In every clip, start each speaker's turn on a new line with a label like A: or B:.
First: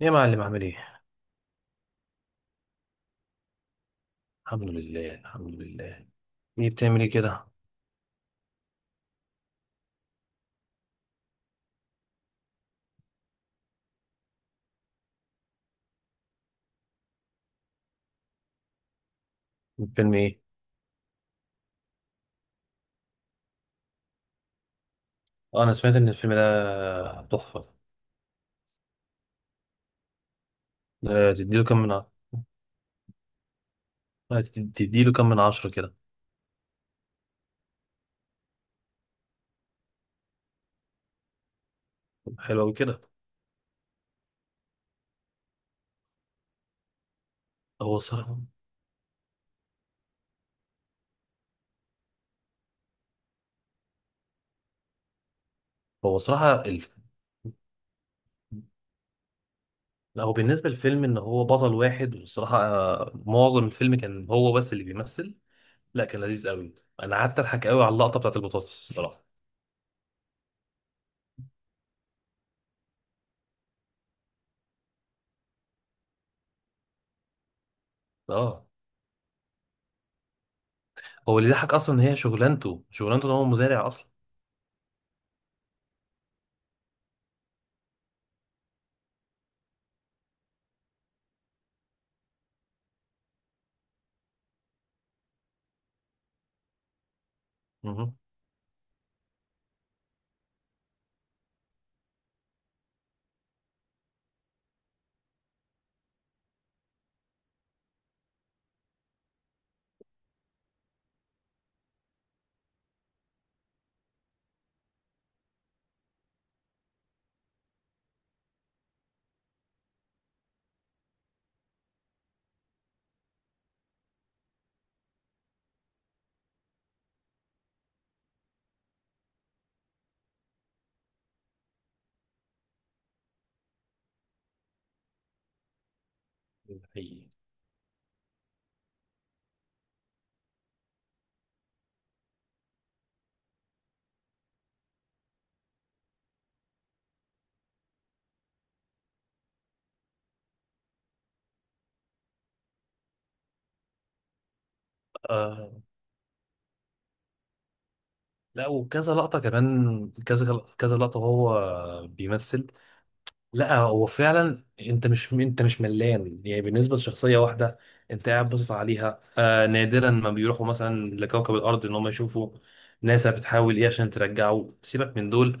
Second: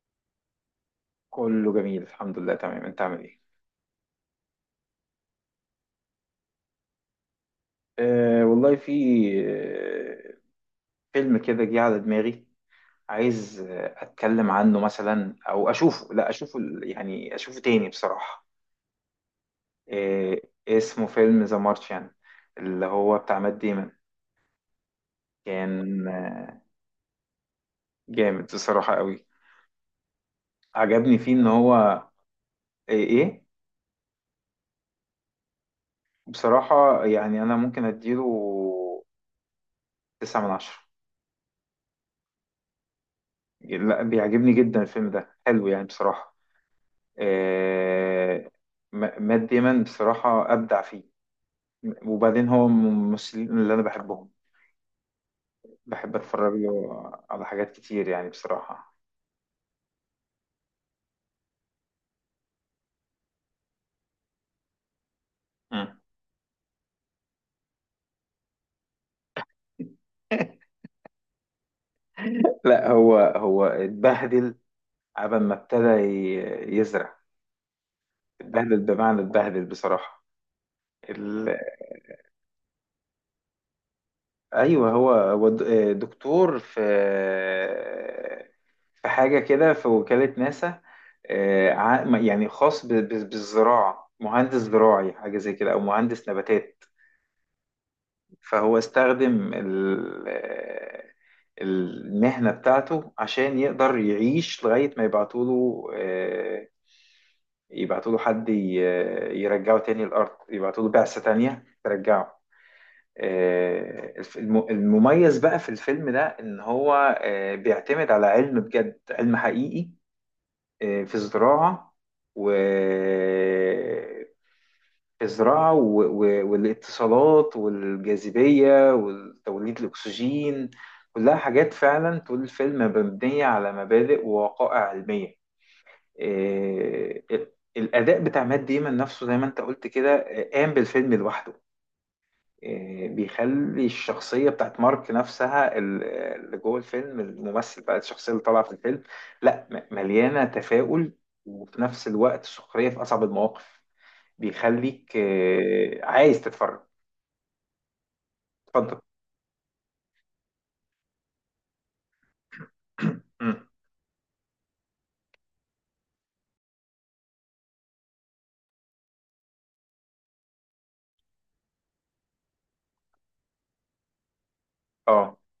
A: يا معلم، عامل ايه؟
B: كله جميل، الحمد لله. تمام، انت عامل ايه؟
A: الحمد لله، الحمد لله. ايه بتعمل ايه كده؟
B: والله، في آه، فيلم كده جه على دماغي. عايز اتكلم عنه مثلا او اشوفه، لا اشوفه يعني اشوفه تاني بصراحة.
A: الفيلم ايه؟
B: أه اسمه فيلم ذا مارشيان، اللي هو بتاع مات ديمون.
A: اه، انا سمعت
B: كان
A: ان الفيلم ده تحفة.
B: جامد بصراحة قوي. عجبني فيه
A: ده
B: ان
A: تديله كام من
B: هو ايه ايه.
A: 10 كده؟
B: بصراحة يعني انا ممكن اديله تسعة من عشرة.
A: حلو اوي كده.
B: لا، بيعجبني جدا الفيلم ده، حلو يعني بصراحة.
A: هو صراحة
B: آه، مات ديمون بصراحة أبدع فيه. وبعدين هو من الممثلين اللي أنا بحبهم، بحب
A: هو
B: أتفرج
A: صراحة الف...
B: له على حاجات كتير يعني بصراحة.
A: لا هو بالنسبة للفيلم ان هو بطل واحد، والصراحة معظم الفيلم كان هو بس اللي بيمثل.
B: مم.
A: لا، كان لذيذ قوي. انا قعدت اضحك قوي على اللقطة بتاعت البطاطس الصراحة.
B: لا، هو اتبهدل عبال ما ابتدى يزرع.
A: اه،
B: اتبهدل بمعنى اتبهدل بصراحة.
A: هو اللي
B: ال-
A: ضحك اصلا ان هي شغلانته شغلانته ان هو مزارع اصلا.
B: ايوه، هو دكتور في حاجه كده، في وكاله ناسا. يعني خاص بالزراعه، مهندس زراعي حاجه زي كده او مهندس نباتات.
A: مهم.
B: فهو استخدم المهنه بتاعته عشان يقدر يعيش لغايه ما يبعتوا له يبعتوا له حد يرجعه تاني الارض، يبعتوا له بعثه تانيه ترجعه. المميز بقى في الفيلم ده ان هو بيعتمد على علم بجد، علم حقيقي في الزراعة و والاتصالات والجاذبية وتوليد الأكسجين. كلها حاجات فعلا طول الفيلم مبنية على مبادئ ووقائع علمية.
A: ده حقيقي.
B: الأداء بتاع مات ديمون نفسه، زي ما أنت قلت كده، قام بالفيلم لوحده. بيخلي الشخصية بتاعت مارك نفسها، اللي جوه الفيلم، الممثل بقى، الشخصية اللي طالعة في الفيلم، لا، مليانة تفاؤل وفي نفس الوقت سخرية في أصعب المواقف. بيخليك
A: آه،
B: عايز تتفرج.
A: لا،
B: اتفضل.
A: وكذا لقطة كمان، كذا كذا لقطة وهو بيمثل.
B: مم.
A: لا هو فعلا، انت مش ملان يعني بالنسبة لشخصية واحدة. انت قاعد باصص عليها، آه نادرا ما بيروحوا مثلا لكوكب الأرض ان هم يشوفوا ناسا بتحاول ايه عشان ترجعه، سيبك من
B: اه،
A: دول.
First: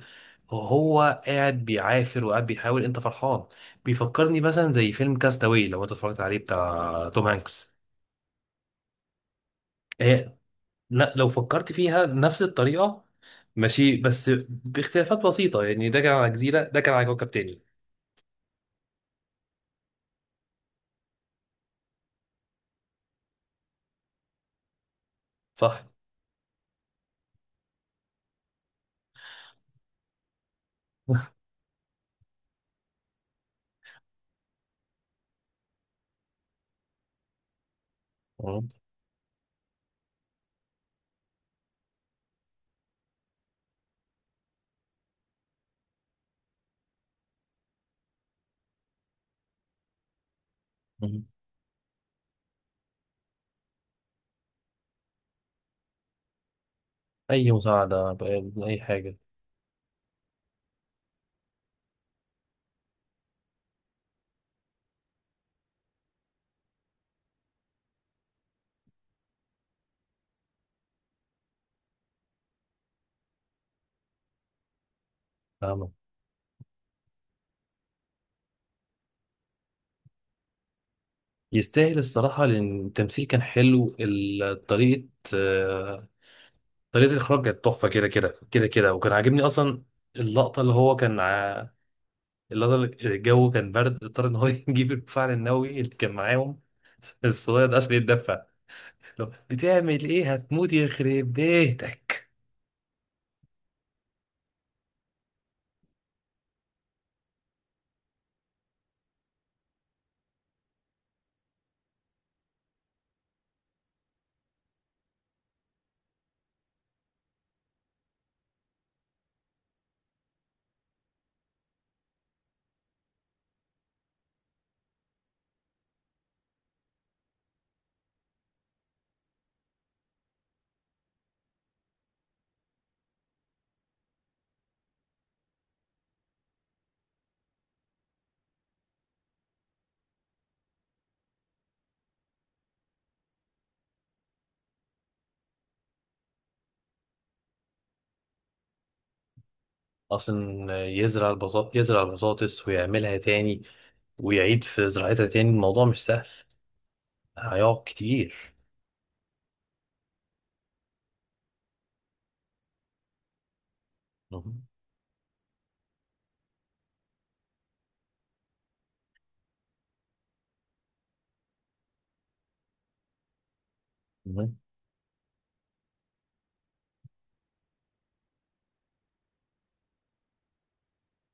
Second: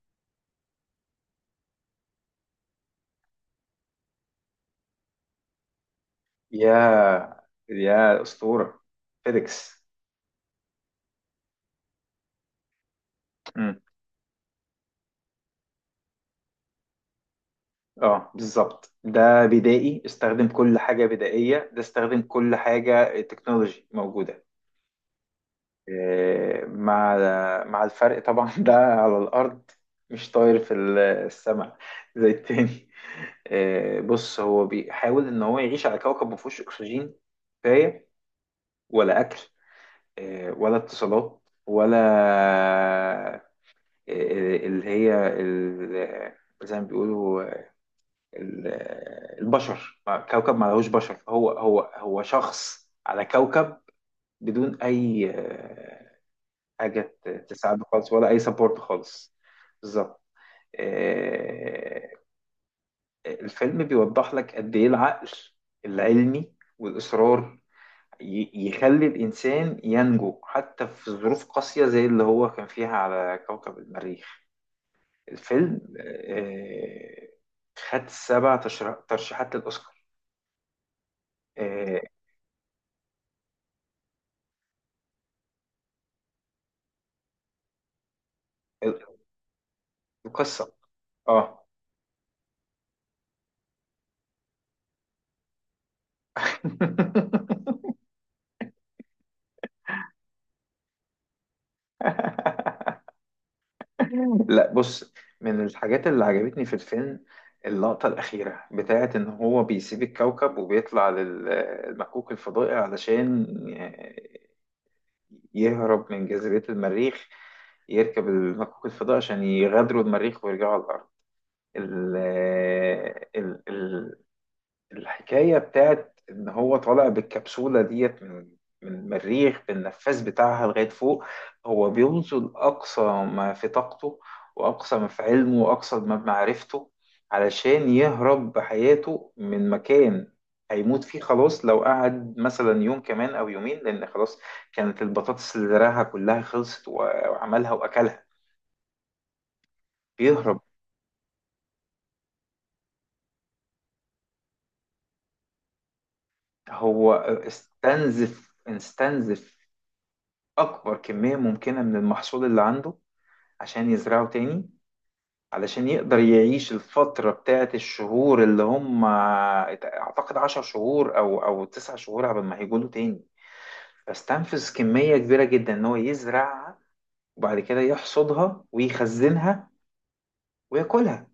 A: هو قاعد بيعافر وقاعد بيحاول، انت فرحان. بيفكرني مثلا زي فيلم كاستاوي لو انت اتفرجت عليه، بتاع توم
B: يا
A: هانكس.
B: يا أسطورة، فيديكس.
A: آه، لا، لو فكرت فيها نفس الطريقة،
B: مم.
A: ماشي، بس باختلافات بسيطة، يعني ده كان على جزيرة، ده كان على كوكب تاني.
B: اه بالظبط، ده بدائي استخدم كل حاجة بدائية، ده استخدم كل حاجة تكنولوجي موجودة.
A: صح.
B: مع الفرق طبعا. ده على الأرض، مش طاير في السماء زي التاني. بص، هو بيحاول إن هو يعيش على كوكب مفهوش أكسجين كفاية،
A: مم.
B: ولا أكل ولا اتصالات، ولا اللي هي زي ما بيقولوا ال- البشر، كوكب ما لهوش بشر،
A: مم.
B: هو شخص على كوكب بدون أي حاجة
A: أي
B: تساعده خالص،
A: مساعدة،
B: ولا أي سبورت
A: أي حاجة.
B: خالص. بالظبط. آه، الفيلم بيوضح لك قد إيه العقل العلمي والإصرار يخلي الإنسان ينجو حتى في ظروف قاسية زي اللي هو كان فيها على كوكب المريخ. الفيلم
A: فاهمة.
B: خد سبع ترشيحات للأوسكار.
A: يستاهل
B: آه،
A: الصراحة، لأن التمثيل كان حلو، طريقة، آه، طريقة الإخراج كانت تحفة كده كده كده كده، وكان عاجبني أصلا اللقطة
B: القصة.
A: اللي هو كان
B: آه
A: ع- اللقطة اللي الجو كان برد، اضطر إن هو يجيب الفعل النووي اللي كان معاهم الصغير ده عشان يتدفى. لو بتعمل ايه، هتموت يخرب بيتك.
B: لا بص، من الحاجات اللي عجبتني في الفيلم اللقطة الأخيرة بتاعة إن هو بيسيب الكوكب وبيطلع للمكوك الفضائي علشان يهرب من جاذبية المريخ، يركب المكوك الفضائي عشان يغادروا المريخ ويرجعوا على الأرض. ال- ال- الحكاية بتاعت إن هو طالع بالكبسولة ديت من المريخ بالنفاث بتاعها لغاية فوق. هو بيبذل أقصى ما في طاقته وأقصى ما في علمه وأقصى ما بمعرفته علشان يهرب بحياته من مكان هيموت فيه خلاص، لو قعد مثلا يوم كمان أو يومين، لأن خلاص كانت البطاطس اللي زرعها كلها خلصت وعملها وأكلها. بيهرب.
A: اصلا يزرع يزرع البطاطس ويعملها تاني، ويعيد في زراعتها تاني، الموضوع مش سهل.
B: هو
A: هيقعد
B: استنزف
A: كتير.
B: أكبر كمية ممكنة من المحصول اللي عنده عشان يزرعوا
A: مهم.
B: تاني. علشان يقدر يعيش الفترة بتاعت الشهور، اللي هم أعتقد 10 شهور أو 9 شهور قبل ما هيجوا له تاني.
A: مهم.
B: فاستنفذ كمية كبيرة جدا إن هو يزرعها، وبعد كده يحصدها ويخزنها وياكلها،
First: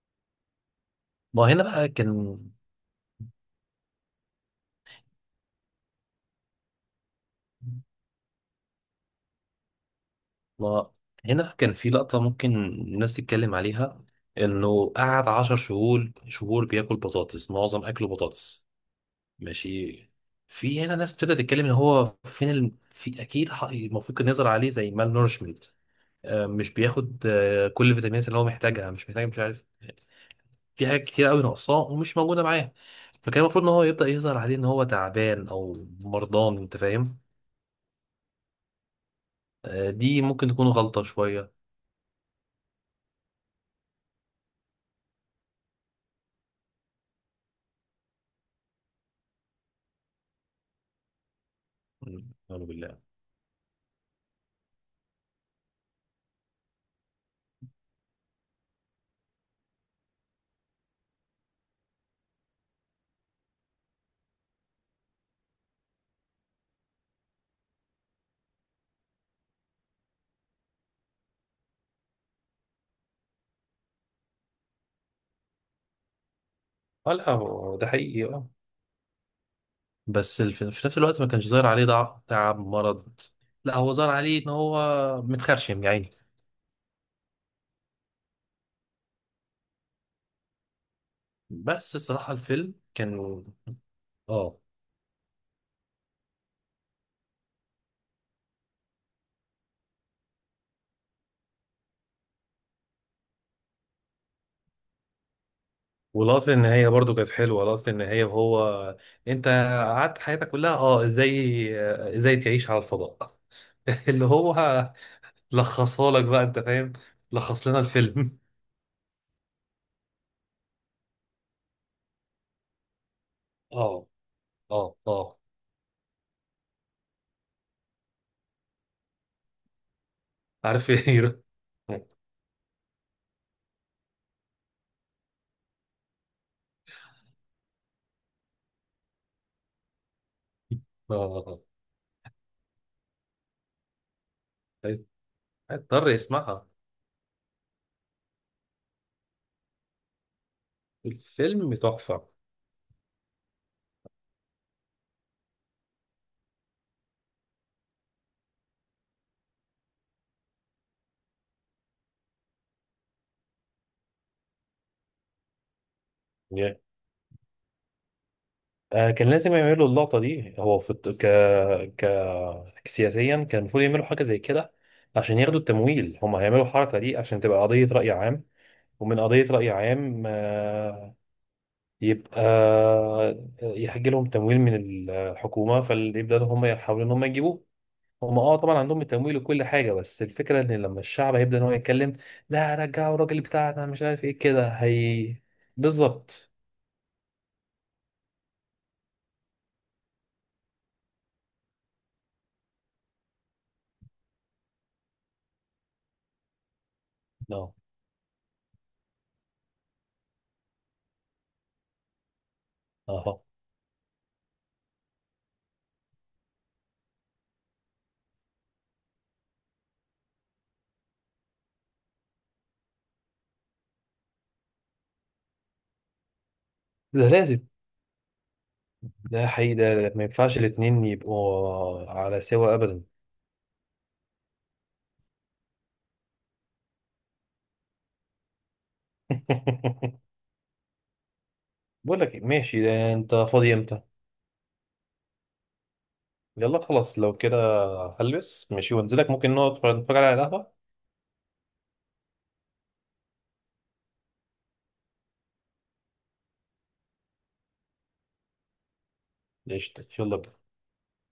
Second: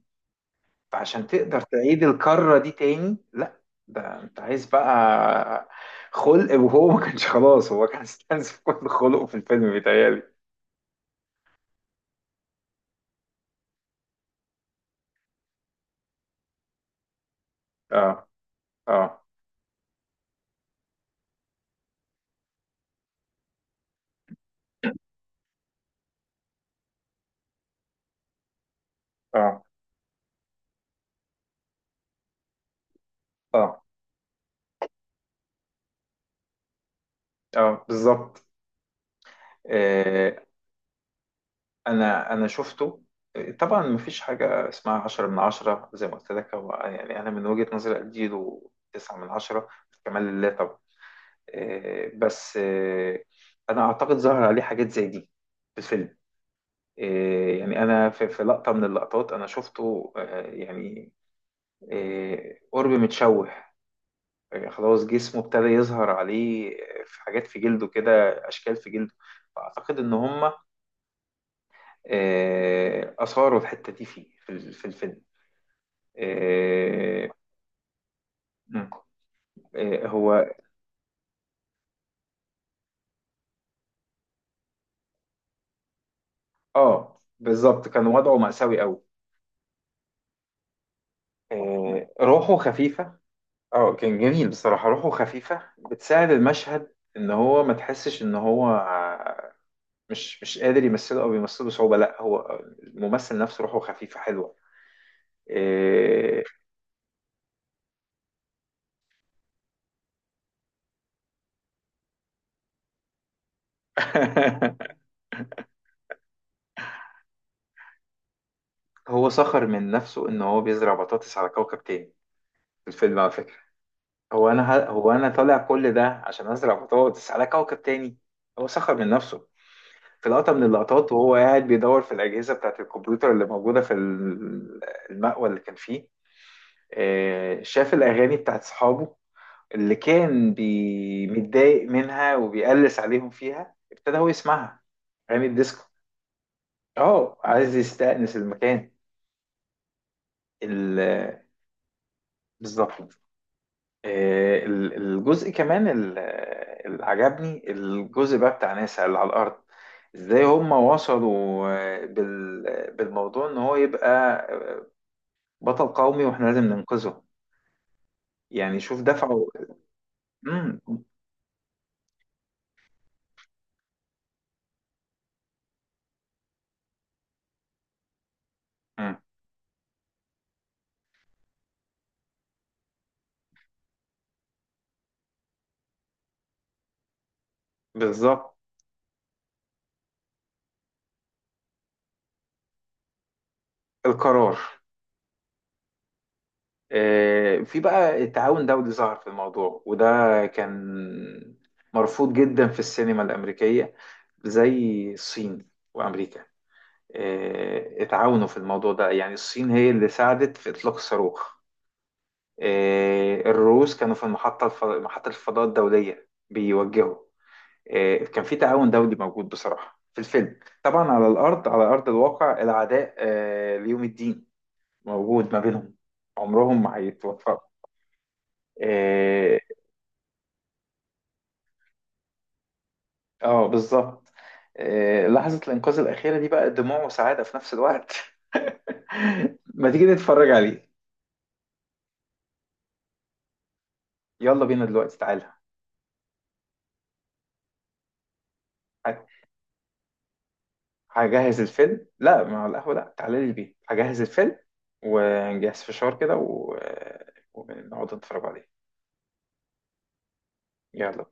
B: فعشان
A: ما
B: تقدر
A: هنا بقى
B: تعيد
A: كان
B: الكرة دي تاني لا، ده أنت عايز بقى خلق، وهو ما كانش خلاص، هو كان استنزف كل خلقه في الفيلم بيتهيألي.
A: ما هنا بقى كان في لقطة ممكن الناس تتكلم عليها، انه قعد عشر شهور بياكل بطاطس، معظم اكله
B: اه،
A: بطاطس.
B: اه،
A: ماشي. في هنا ناس بتبدأ تتكلم ان هو فين ال... في اكيد ح- المفروض كان يزرع عليه زي مال نورشمنت، مش بياخد كل الفيتامينات اللي هو محتاجها، مش محتاج مش
B: اه،
A: عارف، في حاجات كتير قوي ناقصاه ومش موجوده معاه، فكان المفروض ان
B: اه،
A: هو يبدا يظهر عليه ان هو تعبان او مرضان، انت فاهم.
B: اه بالظبط.
A: دي
B: آه،
A: ممكن تكون غلطه شويه.
B: انا شفته. طبعا مفيش حاجة اسمها عشرة من عشرة زي ما قلت لك، هو يعني أنا من وجهة نظري أديله تسعة من عشرة، كمال لله طبعا. بس
A: اعوذ بالله.
B: أنا أعتقد ظهر عليه حاجات زي دي في الفيلم. يعني أنا في لقطة من اللقطات أنا شفته يعني قرب متشوه، خلاص جسمه ابتدى يظهر عليه في حاجات في جلده كده، أشكال في جلده. فأعتقد إن هما أثاروا الحتة دي فيه في الفيلم.
A: اه،
B: آه،
A: لا هو ده حقيقي، اه،
B: مم.
A: بس
B: هو.
A: في نفس الوقت ما كانش ظاهر عليه ضعف، تعب، مرض. لا هو ظهر عليه ان هو متخرشم يعني.
B: اه بالظبط، كان وضعه مأساوي قوي.
A: بس الصراحه
B: روحه
A: الفيلم
B: خفيفة،
A: كان،
B: اه كان جميل
A: اه،
B: بصراحة، روحه خفيفة بتساعد المشهد ان هو ما تحسش ان هو مش قادر يمثله او بيمثله بصعوبة، لا، هو الممثل نفسه روحه خفيفة حلوة. آه،
A: واللقطة النهاية برضو كانت حلوة، لقطة النهاية وهو، انت قعدت حياتك كلها، اه، ازاي تعيش على الفضاء، اللي هو لخصها لك بقى انت فاهم، لخص لنا الفيلم.
B: هو سخر من نفسه ان هو بيزرع بطاطس على كوكب تاني في الفيلم، على فكرة.
A: اه. اه.
B: هو انا
A: اه،
B: طالع كل ده عشان ازرع بطاطس على كوكب تاني. هو سخر من نفسه في لقطة من
A: عارف
B: اللقطات،
A: ايه.
B: وهو قاعد بيدور
A: اه.
B: في الأجهزة بتاعة الكمبيوتر اللي موجودة المأوى اللي كان فيه. شاف الأغاني بتاعة صحابه اللي كان
A: آه،
B: متضايق منها وبيقلس عليهم فيها، ابتدى هو يسمعها،
A: آه.
B: أغاني الديسكو.
A: هيضطر يسمعها.
B: اه، عايز يستأنس المكان. ال-
A: الفيلم تحفة.
B: بالظبط. الجزء كمان، اللي عجبني الجزء بقى بتاع ناسا اللي على الأرض، ازاي هم وصلوا بالموضوع ان هو يبقى بطل قومي واحنا لازم
A: يعني،
B: ننقذه. يعني شوف
A: كان
B: دفعه.
A: لازم يعملوا اللقطة دي، هو
B: مم.
A: في ك سياسيا كان المفروض يعملوا حاجة زي كده، عشان ياخدوا التمويل. هم هيعملوا الحركة دي عشان تبقى قضية رأي عام.
B: مم.
A: ومن قضية رأي عام، يبقى، يحج لهم تمويل من الحكومة، فيبدأوا هم يحاولوا إن هم يجيبوه. هم،
B: بالظبط.
A: اه، طبعا عندهم التمويل وكل حاجة، بس الفكرة إن لما الشعب هيبدأ إن هو يتكلم: لا، رجعوا الراجل بتاعنا، مش عارف إيه
B: القرار.
A: كده، هي. بالظبط.
B: في بقى التعاون دولي ظهر في الموضوع، وده كان مرفوض جدا في السينما الأمريكية، زي الصين وأمريكا
A: اه
B: اتعاونوا في الموضوع ده، يعني الصين هي اللي ساعدت في إطلاق الصاروخ.
A: اه،
B: الروس كانوا في المحطة محطة الفضاء الدولية بيوجهوا. كان في تعاون دولي موجود بصراحة في الفيلم، طبعا على الأرض، على أرض الواقع العداء ليوم الدين موجود ما بينهم، عمرهم ما
A: ده
B: هيتوفقوا.
A: لازم. ده
B: اه
A: حقيقي، ده ما ينفعش الاتنين يبقوا على سوا أبدا.
B: بالظبط. لحظة الإنقاذ الأخيرة دي بقى دموع وسعادة في نفس الوقت. ما تيجي نتفرج عليه؟
A: بقول لك إيه، ماشي، ده أنت فاضي إمتى؟
B: يلا بينا دلوقتي، تعالى.
A: يلا خلاص لو كده هلبس ماشي وانزلك،
B: ه-
A: ممكن نقعد نتفرج على القهوة.
B: هجهز الفيلم، لا مع القهوة، لا، تعالى لي البيت هجهز الفيلم، ونجهز فشار كده و... ونقعد نتفرج عليه.
A: قشطة، يلا بينا.
B: يلا.